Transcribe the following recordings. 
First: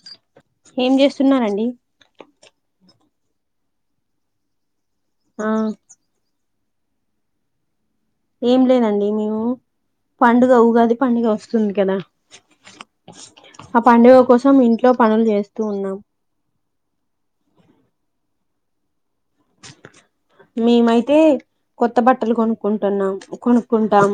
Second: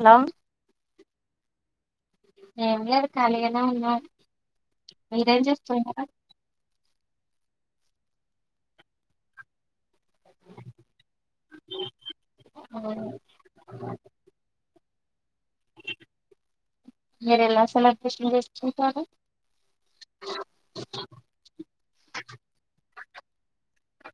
Hello ఏం చేస్తున్నారండి కాలిగానే ఉన్నండి మీరేం ఆ చేస్తున్నారు ఏం లేదండి మేము పండుగ ఉగాది పండుగ వస్తుంది కదా ఆ పండుగ కోసం ఇంట్ ట్లో పనులు చేస్తూ ఉన్నాం మీరు ఎలా సెలబ్రేషన్ చేస్తుకుంటారు మేమైతే కొత్త బట్టలు కొనుక్కుంటున్నాం కొను కుంటాం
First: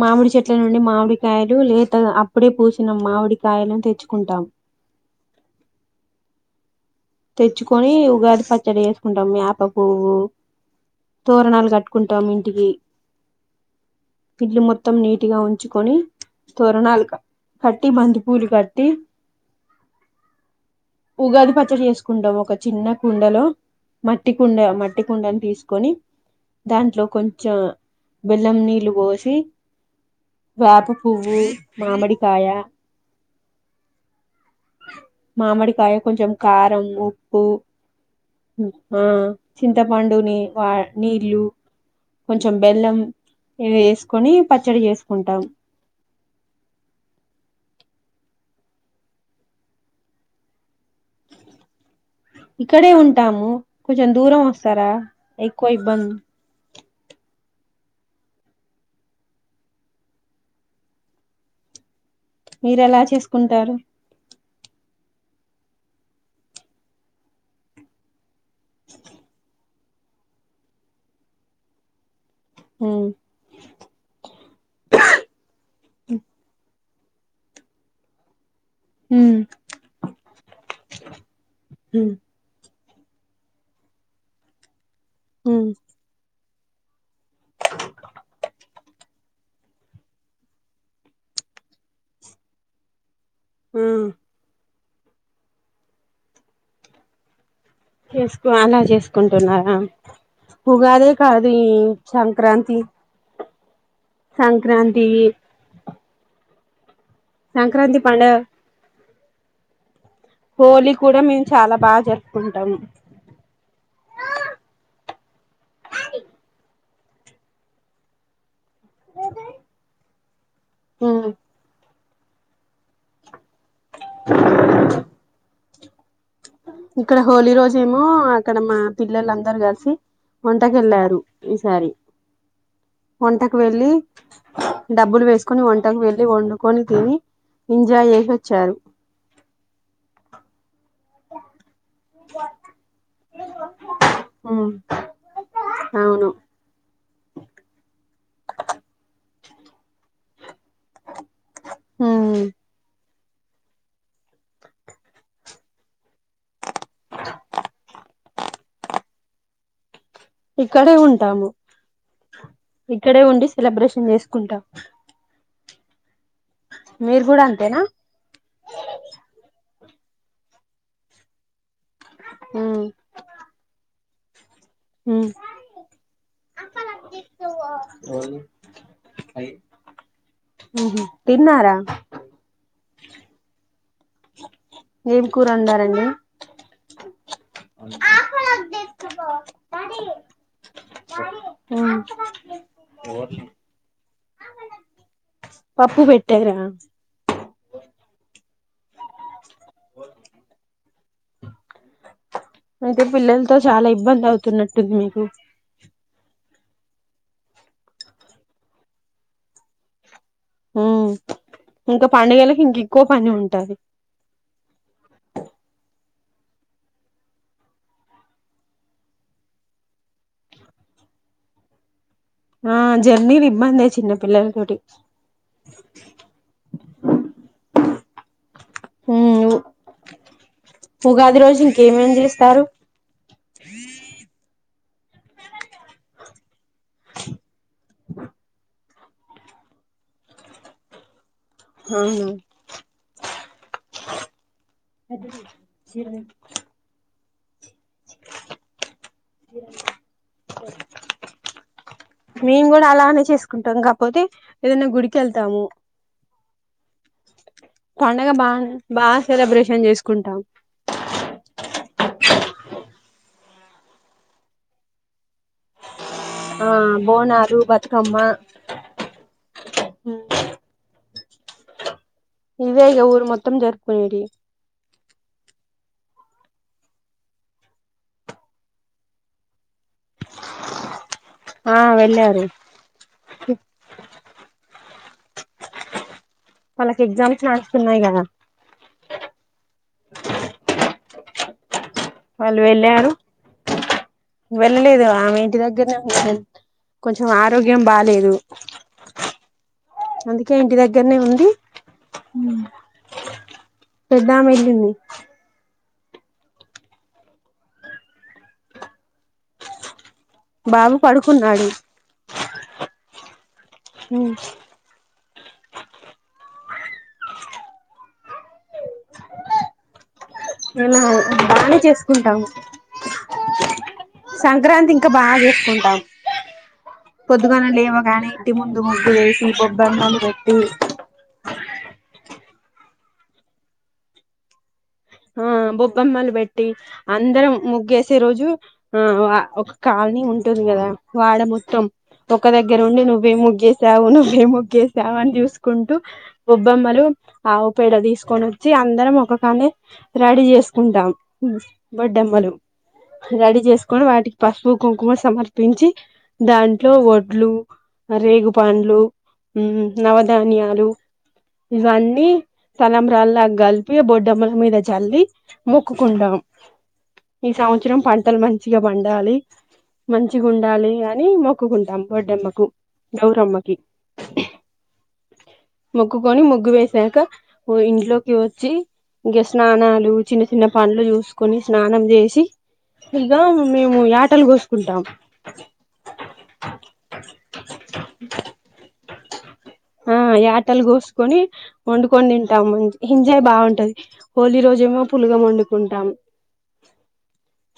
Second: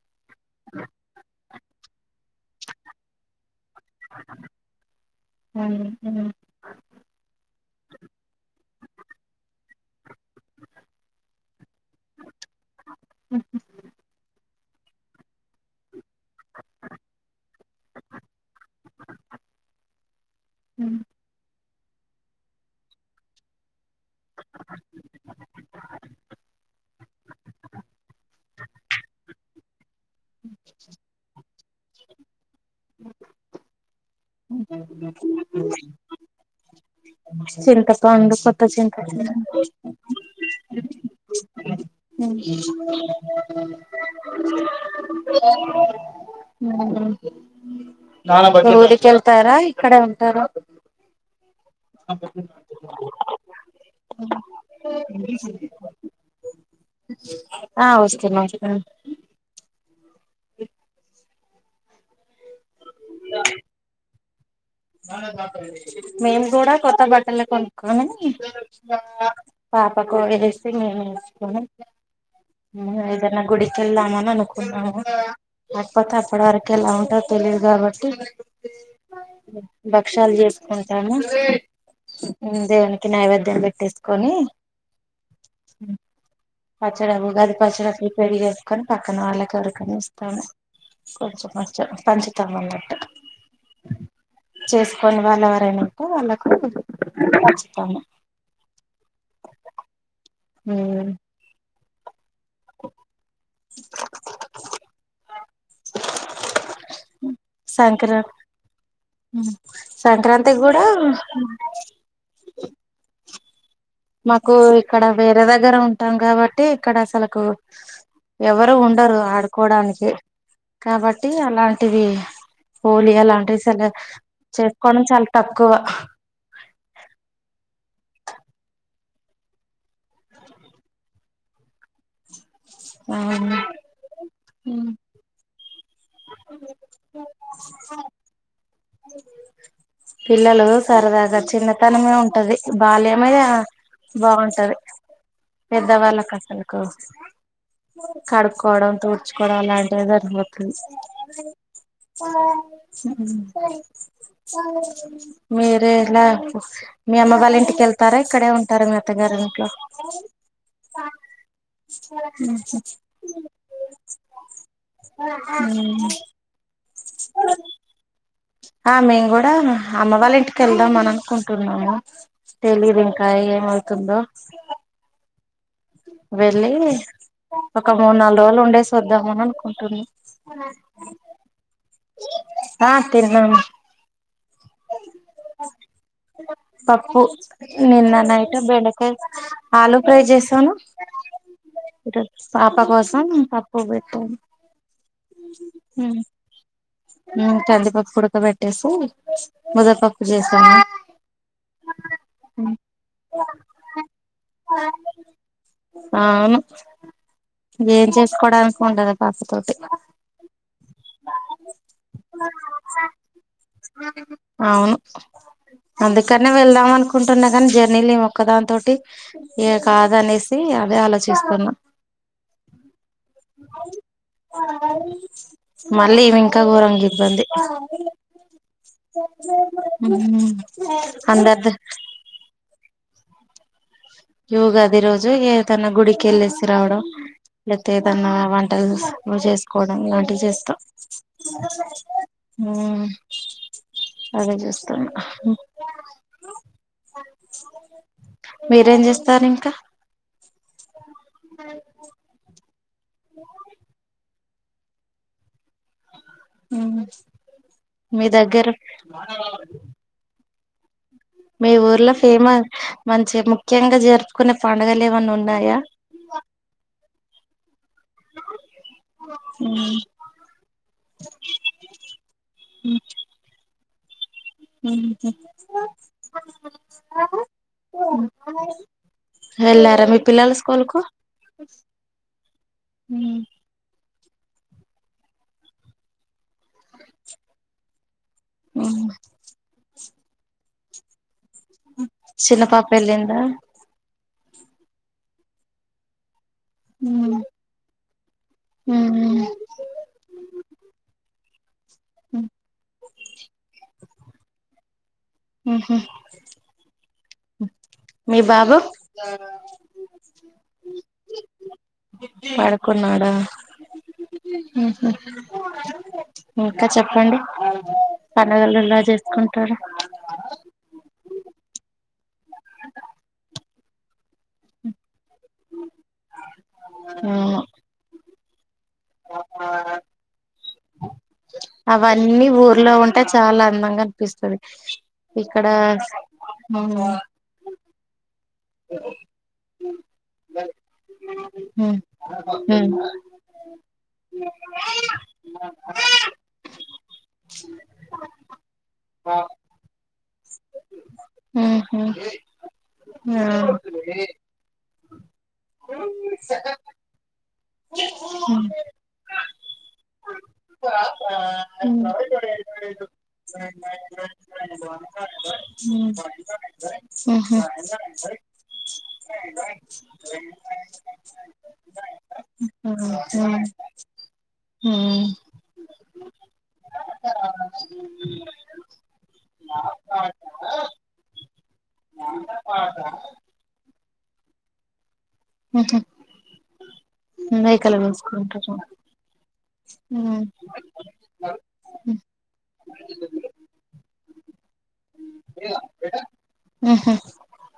మాముడి చెట్ల నుండి మామిడికాయలు లేత అప్పుడే పూసిన మామిడికి యలను తెచ్చుకుంటాం తెచ్చుకొని పోహ తోరనాలు కట్ కుంటాం ఇంటికి ఇల్లు మొత్తం మొత్తం నీటు గా ఉంచుకొని తోరణాలు కట్టి బంతి పూలు కట్టి ఉగాది ప చేస్కొని కుండ ఒక చిన్న కుండలో మట్టి కుండ మట్టి కుండను తీసుకొని దాంట్లో కొంచెం బెల్లం నీళ్ళు పోసి వేపు పువ్వు మామిడి కాయ అ మామిడి కాయ కొంచెం కారం ఉప్పు చింతపండు కొత్త ఆ చింతపండు చింతపండుని వా నీళ్లు కొంచెం బెల్లం వేసుకొని పచ్చడి చేసుకుంటాం నా కెళ్తారా ఇక్కడే ఉంటారు ఇక్కడే ఉంటాము కొంచెం దూరం వస్తారా ఎక్కువ ఇబ్బంది ఆ వస్తున వస్తున మీరు ఎలా చేసుకుంటారు మేము కూడా కొత్త బట్టలు కొనుకుమని పాపకు వేసి మేము వేసుకుని ఉమ్ ఇదన్న గుడికిళ్ల్దామని అనుకున్నావు అకపోతే అప్పడ వరకెలా ఉ అ తెలియదు కాబట్టి హమ్ భక్ష్యాాలు చేసుకుంటాము ఉమ్ దేవునికి నైవేద్యం పెట్టేసుకొని హ అ ఉగాది పచ్చడి ప్రిపేర్ చేసుకో క్కని పక్కన వాళ్ళ కరకని ఇస్తాము కొంచెం కొం పంచుతాం అన్నట్టు ఆ చేసుకొని వాళ్ళు ఎవరైనాంటే వాళ్ళకు చేసుకో అలా చేసుకుంటున్నారా ఉగాదే కాది సం సంక్రాంతి ఇ సంక్రాంతి సంక్రాంతి పండగ ఉ హోలీ కూడా మేము చాలా బాగా జరుపుకున్ కుం మాకు ఇక్కడ వే దగర దగ్గర ఉంటాం కాబట్టి ఇక్కడ అసలకు ఎవరు ఆ ఉండరు ఆడుకోవడానికి ఉమ్ కాబట్టి అలాంటివి హోలి ఎలా అంటే సగ చేసుకోవడం చాలా త కువ ఇక్కడ హోలీ రోజేమో అక్కడ మా పిల్లలు అందరు కలిసి వంటకి వెళ్ళారు ఈసారి వంటకు అవును వెళ్ళి ఉమ్ డబ్బులు వేసు కొని వన్ టలు పెళ్లి వండుకొని తిని ఎంజాయ్ చేసి వచ్చారు పిల్లలు సరదాగా చిన్నతనమే ఉంటది బాల్యమేగా ఉమ్ బాగుంటది అవును పెద్దవాళ్ళకు అసలకు కడుక్కోవడం తుడ్చుకోవడం అలాంటివి సరిపో ఉమ్ స మీరే ఇలా మీ అమ్మ వాళ్ళ ఇంటికెళ్తారా ఇక్కడే ఉంటారు మీ అత్తగారి ఇంట్లో ఇక్కడే ఉంటాము ఇక్కడే ఉండి సెలబ్రేషన్ చేసుకుంటాం ఉ మీరు కూడా అంతేనా ఆ మేము కూడా అమ్మ వాళ్ళ ఇంటికి వెళ్దాం అని అనుకుంటున్నాము ఉమ్ తెలీదు ఇంకా ఏమవుతుందో ఉ వెళ్ళి ఒక మూన్ నాల్ రోజులు ఉండేసోద్దామనీ అనుకుంటున ఉహు తిన్నారా ఆ తిన్నాను ఏం కూర వండారండి పప్పు నిన్న నైట్ బెండకాయ ఆలు ఫ్రై చేశాను పాప కోసం పప్పు పెట్టాను పప్పు పెట్టారా కందిపప్పు ఉడక బెట్టేసి ముదపప్పు చేశాను ఐతే పిల్లలతో చాలా ఇబ్బంది అవుతున్నట్టుంది మీకు ఎమ్ చేసుకోడానికి ఉండదు పాపతోటి ఇంక పండగలకి ఇంక ఎక్కువ పని ఉంటది అవును అందుకనే వెళ్దాం అనుకుంటున్నా కానీ జర్నీలో ఈమె ఒక్కదాని తోటి ఈ కాద అనేసి అదే ఆలోచిస్తున్నా ఆ జర్నీ ఇబందే చిన్న పిల్లలతోటి గోరంగా ఇబంది ఉమ్ ఉగాది రోజు అందరిదీ ఇంకేమేం చేస్తారు యుగాది రోజు ఏదన్నా గుడికెళ్ళేసి రావడం లెప్తే ఏదన్నా వంటల్స్ ను చేసుకోడం ఇలాంటివి చేస్తా అవునా, అదే చూస్తున్న మీరేం సరి ఇంకా మేము కూడా అలానే చేసుకుంటాం గాపోతే ఏదన్న గుడికేళ్తాము ఉమ్ మీ పండగ దగ్గర బానే బా సెలబ్రేషన్ చేసుకుంటాం మీ ఊర్లో ఫేమ మంచి ముఖ్యంగా జరుపుకునే పండగలేమనా ఉన్నాయా బోనాలు బతుకమ్మ ఇవే ఇగ ఊరు మొత్తం జరుపు పోయి ఇల్లు హేలర్ మీ పిల్లల స్కూల్ కు ఆ వెళ్ళారు వాళ్ళకి ఎగ్జామ్స్ నడుస్తున్నాయి గదా అ వాళ్ళు చిన్న పాప వెళ్ళారు ఏళ్లిందా వెళ్ళలేదు ఆమె ఇంటి దగ్గరనే ఉంది కొంచెం ఉమ్ ఆరోగ్యం బాలేదు ఉమ్ అందుకే ఇంటి దగ్గరనే ఉంది ఉమ్ పెద్దామె ఎల్లింది హు హుమ్ మీ బాబు బాబు పడుకున్నాడు పడుకున్నాడా ఇంకా చెప్పండి పండగలు ఎలా చేసుకుంటారు అలా బానే చేసుకుంటాము సంక్రాంతి ఇంకా బాగా చేసుకున్ ఆ అవును పొద్దుగానే లేవగానే ఇంటి ముందు ముగ్గులేసి బొబ్బెమ్మలు పెట్టి అవన్నీ ఊర్లో ఉంటే చాలా అందంగా అనిపిస్తది ఆ ఇక్కడ బొబ్బమ్మలు పెట్టి అవును అందరం ముగ్గేసి రోజు ఆ ఒక కానీ ఉంటుంది గదా వాడ మొత్తం ఉమ్ ఒక దగ్గర ఉమ్ ఉండి నువ్వే ముగ్గేసావు నువ్వేం ముగ్గేసావు అని చూసుకుంటూ బొబ్బమ్మలు ఆవు పేడ తీసుకొని వచ్చి అందరం ఒకకానే రెడీ చేసుకుంటాం ఉహు బొడ్డమ్మలు ఆ రెడీ చేసుకొని వాటికి పసుపు కుంకుమ సమర్పించి దాంట్లో వడ్లు రేగుపండ్లు నవధాన్యాలు ఉమ్ ఉమ్ ఇవన్నీ తలంబ్రాలా కలిపి బొడ్డమ్మలు మీద చల్లి మొక్కుకుంటాం ఈ ఉహు సంవత్సరం పంటలు మంచిగా పం ఉండాలి మంచిగా ఉండాలి అని మొక్కుకుంటాం బొడ్డమ్మకు ఉమ్ గౌరమ్మకి ఉమ్ మొక్కుకొని ముగ్గు వేసాక ఇంట్లోకి వచ్చి ఇంగ స్నానాలు చిన్న చిన్న పనులు చూసుకొని స్నానం చేసి ఇగా మేము యాటలు కోసుకుంటాం ఉహు మేకలు కోసుకుంటారు ఆ యాటలు కోసుకొని వండుకొని తింటాము ఎంజాయ్ బాగుంటుంది హోలీ రోజు ఏమో పులగం వండుకుంటాం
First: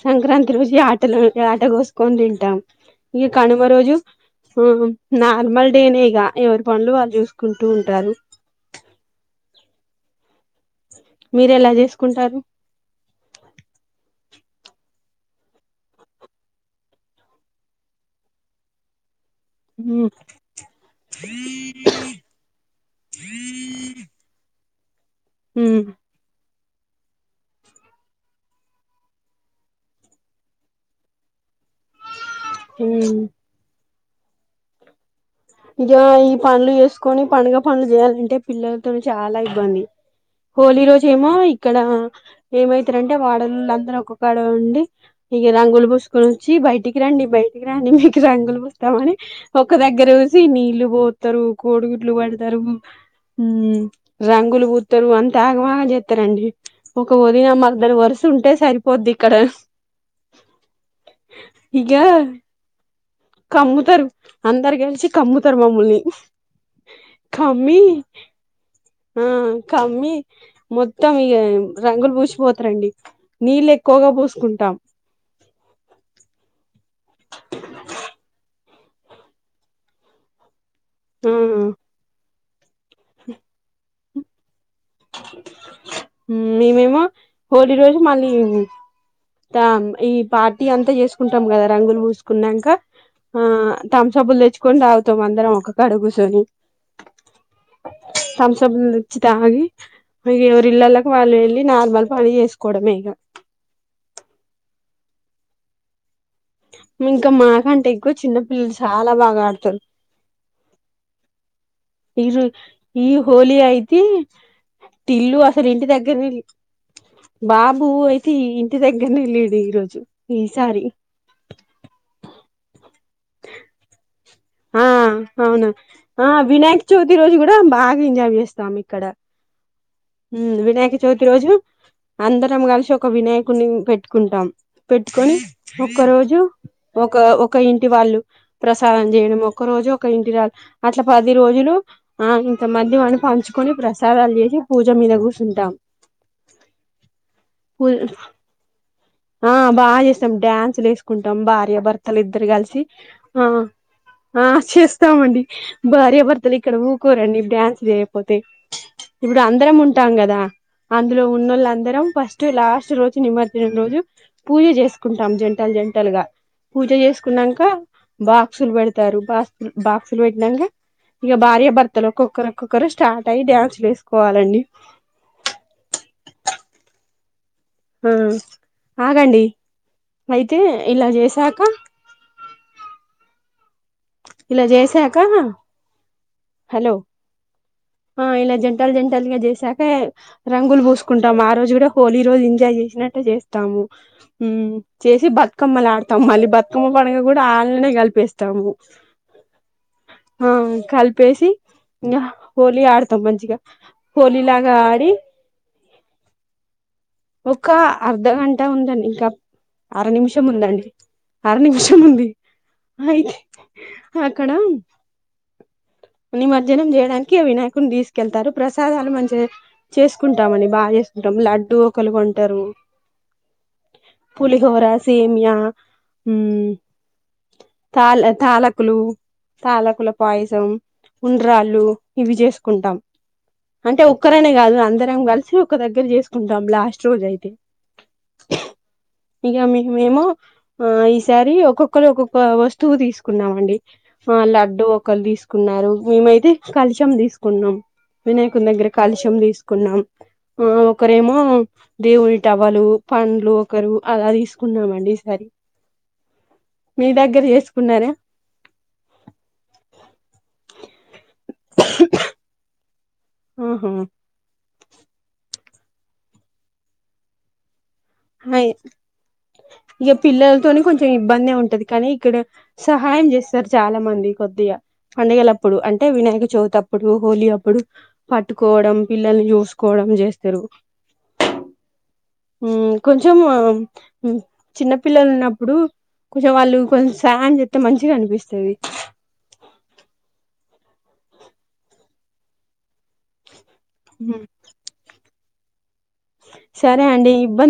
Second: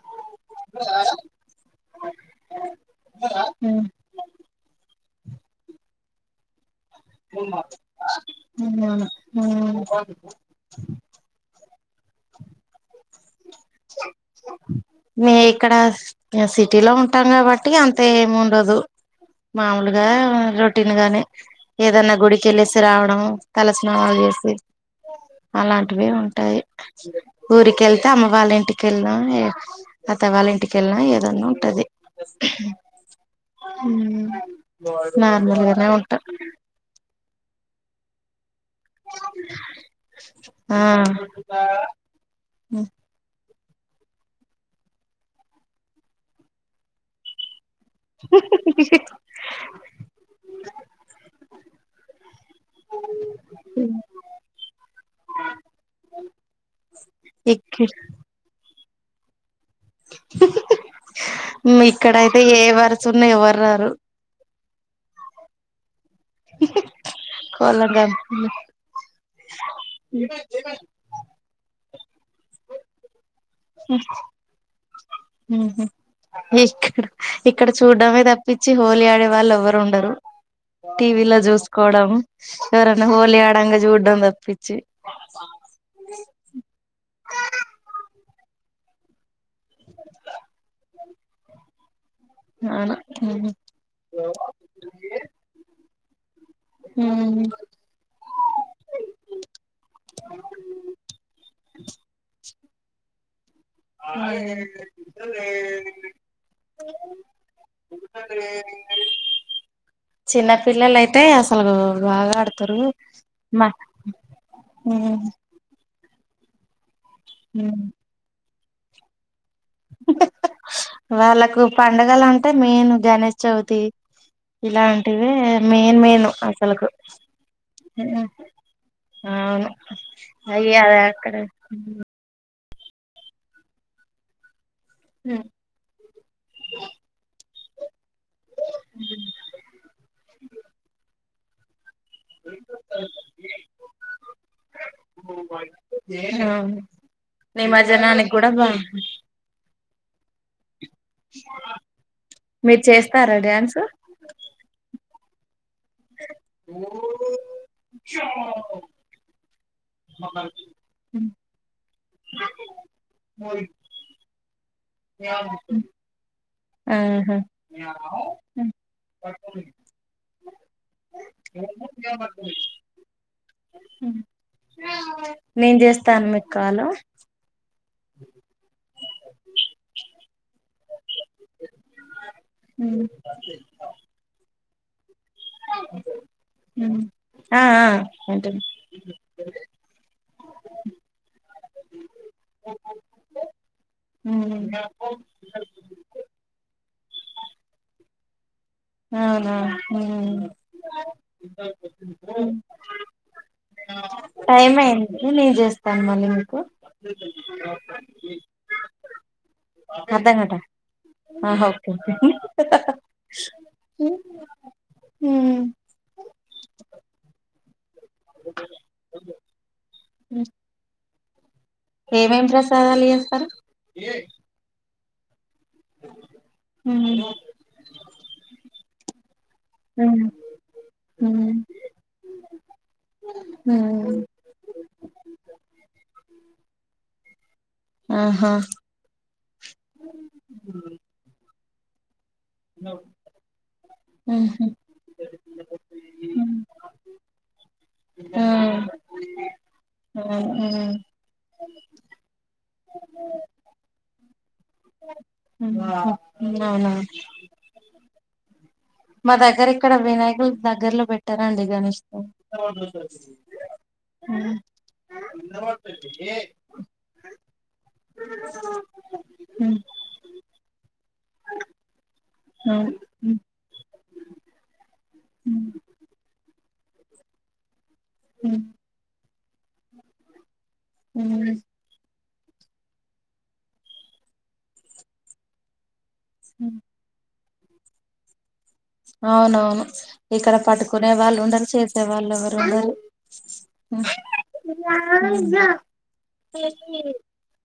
సంక్రాంతి రోజు యాటలు యాట గోసుకొని తింటాం ఇక కనుమ రోజు మీ ఆ నార్మల్ డేనే ఇగ ఎవర్ హుమ్ మీరేలా జెస్ కుంటారు మే ఇక్కడ సిటీ లో ఉంటాం కాబట్టి అంత ఏమి ఉండదు మామూలుగా రొటీన్ గానే ఏదన్నా గుడికెల్లెసి రావడం తలస్నానాలు చేసి అలాంటివే ఉంటాయి ఊరికెల్తా అమ్మ వాళ్ళ ఇంటికెళ్ళినా అత్త వాళ్ళ ఇంటికెళ్ళినా ఏదన్నా ఉంటది ఊ మ్ బాయ్ ఇగ ఈ పన్లు చేసుకొని పండుగ పనులు చేయాలంటే పిల్లలతోనే చాలా ఇబ్బంది ఆ హోలీ రోజేమో ఇక్కడ ఏమైతారంటే వాడ పక్కన ఒక్కకాడ ఉండి, ఇగ రంగులు బుస్కొని అచ్చి బయటికి రండి బయట్ బయటికి రండి మీకు రంగులు పూస్తామని ఒక్క దగ్గర నీల్లు బోత్తర్ కోడుగుడ్లు వ రు మ్ రంగులు పుత్తరు, అంత ఆగమాగం జెత్తరండి, ఒక వదిన ఇక్క మరదలు వరుస ఉంటే సరి పొద్దిక్కడ మ్ ఇక్కడయితే ఏ వర్ కమ్ముతారు అందరికి ఎల్సి కమ్ముతరు మమ్ముల్ని కమ్మి కోళ్ళం కంపెనీలు ఆ కమ్మి మొత్తం ఇగ రంగులు పూసిపోతరండి నీళ్ళు ఎక్కువగా పూసుకుంటాం ఉ ఊహ్ వేస్ట్ ఇక్కడ చూడ్డమే దప్పి చ్చి హోలీ ఆడే వాళ్ళు ఎవ్వరు ఉండరు టీవీ ఆ లో చూసుకోవడం ఎవరన్నా హోళి ఆడంగా జూడ్ తం దప్పి మ్ ఈమేమో హోళి రోజు మళ్లి ఉ త ఈ పార్టీ అంతా చేసుకుంటాం కదా రంగులు వూసు కున్నంక అవును ఆ తంసప్లు తెచ్చుకొని తాగుతం అందరం ఒక కడుగుసుొని తంసప్ లు తెచ్చి తాగి మి ఎవరి ఇల్లాలకు వెళ్లి నార్మల్ పని వెసుకోవడమేగా మ్మ్ ఇంక మాకంటే ఎక్కువ చిన్న పిల్లలు చాల బాగా ఆడుతరు. చిన్న పిల్లలు అయితే అసలు ఈ బాగా రో ఆడతారు ఈ హోళీ మా అయితే టిల్లు అసలు ఇంటి దగ్గ ర్నే బాబూ అయితే ఇంటి దగ్గర్నే లేడ్ వాళ్ళకు పండుగలం టే మెయిన్ గణష్ చౌతి ఆ అవును ఆ వినాయక అసలుకు చవితి రోజు కూడా బాగా ఎంజాయ్ చేస్తాం ఇక్కడ. అవును హ్మ్ అయ్య అద వినాయక చవితి అక్కడ రోజు అంద రం కలిసి ఒక వినాయకుని పెట్టుకుంటాం. పెట్టుకొని ఒక్క రోజు ఒక ఒక్క ఇంటి వాళ్ళు ప్రసాదం చేయడం జోక ఇంటిరా అట్ల పది రోజులు ఆ ఇంక మధ్యవన్ని పంచుకొని ప్రసాదాలు చేసి పూజ మీద కూర్చుంటాం. అవును పుల్ నిమజ్జనానికి కూడా బా ఆ బాగా చేస్తం డ్యాన్స్ లేస్ కుంటాం భార్యభర్తలు ఇద్దరు కలిసి మీరు చేస్తారా ఆ డ్యాన్స్ ఆ చేస్తామండి. భార్యభర్తలు ఇక్కడ ఊకోరండి డ్యాన్స్ చేయపోతే ఇప్పుడ్ అందరం ఉంటాం కదా అందులో ఉన్నోళ్ళు అందరం ఫస్ట్ లాస్ట్ రోజు నిమర్జనం రోజు పూజ చేసుకుంటాం జంటల్ జంటలుగా పూజ ఆహా చేసుకునంక బాక్సులు పెడతారు బాక్సు బాక్సులు పెట్టినంక ఇంగ భార్య భర్తలు ఒక్కొక్కరు ఒక్కొక్కరు స్టార్ట్ అయ్యి డ్యాన్సులు వేసుకోవాలండి. తాన్న కాలం మ్మ్ ఆగండి అయితే ఇలా చేశాక ఇలా జేసా క హలో ఆ ఆ ఇలా వింటున్న జంటలు జంటలుగా చేసాకే రంగులు పూసుకుంటాం, ఆ రోజు కూడా హోళీ రోజు ఎంజాయ్ చేసినట్ట చేస్తాము. మ్మ్ చేసి బతుకమ్మలు ఆడుతాం మళ్ళీ బతుకమ్మ పండుగ కూడా ఆళ్ళనే కలిపే తము అవునా మ్మ్ కలిపేసి ఇంగ హోలీ ఆడతాం మంచిగా హోలీ టైం లాగా ఆడి అయింది నేను చేస్ తనవల్ల నీకు ఒక అర్ధగంట ఉందండిఇంకా, అర అర్ధం నిమిషం గట ఉందండి, అర ఆహా ఓకే నిమిషం ఉంది. అయితే అక్కడ నిమజ్జనం చేయడానికి వినయకుని తిస్ కేళ్తారు ప్రసాదాలు మంచిగా చేసుకుంటామని బాగా, చేసుకు టం లడ్డూ ఏమేమి ప్రసాదాలు చేస్తారు పులిహోర సేమియా తాల్ తాల కులు తాలకుల పాయసం ఉండ్రాలు ఇవి చేసుకుంటాం. అంటే ఒక్కరనే కాదు అందరం కలిసి ఒక దగ్గర చేసుకుంటాం. లాస్ అయితే, ఆహా ఇగ మీకు మేము ది ఒక్కొక్క లు ఒకొకక్కో వస్తువు తీసుకున్నాం అండి. ఆ లడ్డు ఒకరు తీసుకున్నారు మేమైతే కలుషం తీసుకున్నాం. వినాయకుని దగ్గర కలుషం తీసుకున్నాం. ఆ అవునా ఒకరేమో, దేవుని టవలు, పండ్లు ఒకరు అలా తీసుకున్నామండి. ఈసారి అవునా మీ దగ్గర [unintelligible] చేసుకున్నారా మా దగ్గర ఇక్కడ వినాయకులు దగ్గర్లో పెట్టనండి. గణేష్ ని ఆహా అ ఎ మే ఎప్పు పిల్లలతోనే కొంచెం ఇబ్బంది గా ఉంటది కానీ, ఇక్కడ సహాయం చేస్తారు. చాలా మంది కొద్దిగా పండుగలప్పుడు అంటే వినాయక చవితి అప్పుడు, హోలీ అప్పుడు పట్టుకోవడం పిల్ల పిల్లల్ని చూసుకోవడం చేస్తారు ఆ కొంచెం చిన్నపిల్లలు ఉన్నప్పుడు కుస వాళ్లు కొంచ్యాంట డ్ అయితే మంచిగా అనిపిస్తది అవునవును. ఇక్కడ పట్టుకునే వాళ్ళు ఉండరు, చేసే వాళ్ళు ఎవరు ఉండరు. [unintelligible] రా సరే అండి ఇబ్బంది